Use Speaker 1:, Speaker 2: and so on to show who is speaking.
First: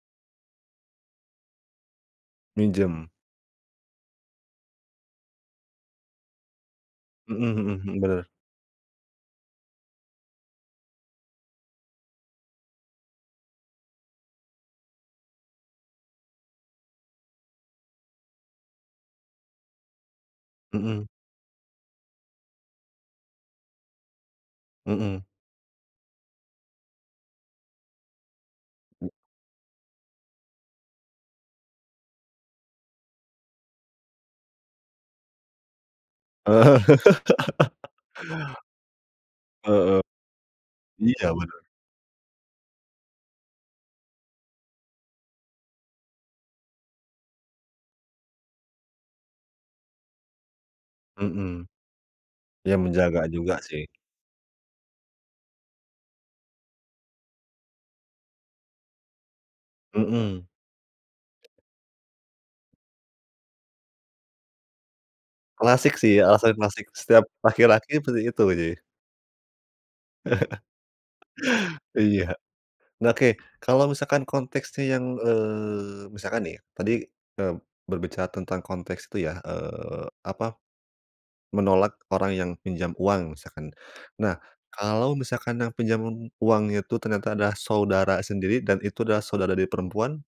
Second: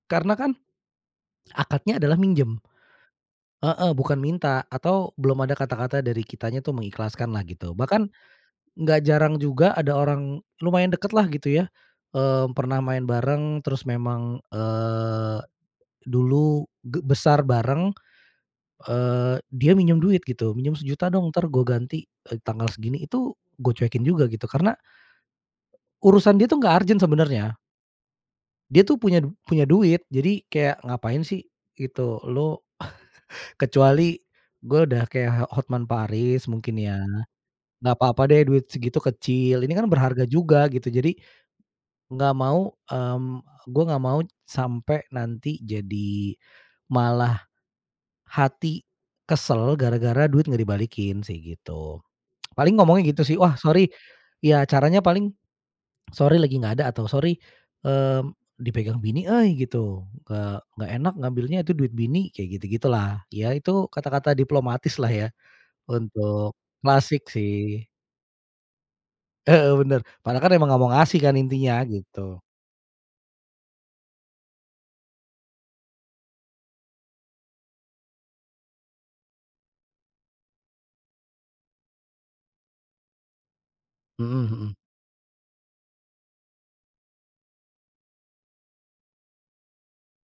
Speaker 1: Karena kan, akadnya adalah minjem.
Speaker 2: Minjem?
Speaker 1: Heeh. Bukan minta atau belum ada kata-kata dari kitanya tuh, mengikhlaskan lah,
Speaker 2: Heeh
Speaker 1: gitu.
Speaker 2: heeh heeh,
Speaker 1: Bahkan,
Speaker 2: benar.
Speaker 1: nggak jarang juga, ada orang lumayan dekat lah, gitu ya, eee, pernah main bareng, terus memang eee, dulu ge besar bareng, eee, dia minjem duit, gitu. "Minjem
Speaker 2: Heeh.
Speaker 1: Rp1.000.000 dong, entar gue ganti, eee, tanggal segini." Itu gue cuekin juga, gitu. Karena
Speaker 2: Heeh.
Speaker 1: urusan dia tuh nggak urgent, sebenarnya. Dia tuh punya punya duit. Jadi, kayak ngapain sih gitu, Lu. Kecuali, gue udah kayak h Hotman Paris, mungkin
Speaker 2: Heeh.
Speaker 1: ya. Nggak papa deh, duit segitu kecil. Ini kan
Speaker 2: heeh.
Speaker 1: berharga juga, gitu. Jadi,
Speaker 2: Iya, benar.
Speaker 1: nggak mau, mmm, gue nggak mau sampai nanti jadi malah, hati kesel, gara-gara duit nggak dibalikin, sih.
Speaker 2: Mhm.
Speaker 1: Gitu. Paling
Speaker 2: Ya
Speaker 1: ngomongnya gitu
Speaker 2: menjaga
Speaker 1: sih, "Wah
Speaker 2: juga, sih.
Speaker 1: sorry." Ya caranya paling, "Sorry lagi nggak ada," atau "Sorry mmm, dipegang bini euy," gitu.
Speaker 2: Mhm.
Speaker 1: "Eee, nggak enak ngambilnya, itu duit bini." Kayak gitu-gitu lah. Ya itu kata-kata diplomatis lah, ya
Speaker 2: Klasik, sih.
Speaker 1: untuk
Speaker 2: Alasan klasik.
Speaker 1: klasik,
Speaker 2: Setiap
Speaker 1: sih.
Speaker 2: laki-laki seperti itu, sih.
Speaker 1: Heeh. Benar. Padahal emang nggak mau ngasih kan, intinya.
Speaker 2: Iya.
Speaker 1: Gitu.
Speaker 2: Oke, kalau misalkan konteksnya yang, eee, misalkan nih, tadi, mmm, berbicara tentang konteks tuh, ya. Eee, apa, menolak orang yang pinjam uang, misalkan. Nah,
Speaker 1: Mhm mhm.
Speaker 2: kalau misalkan yang pinjam uang itu ternyata adalah saudara sendiri, dan itu adalah saudara dari perempuan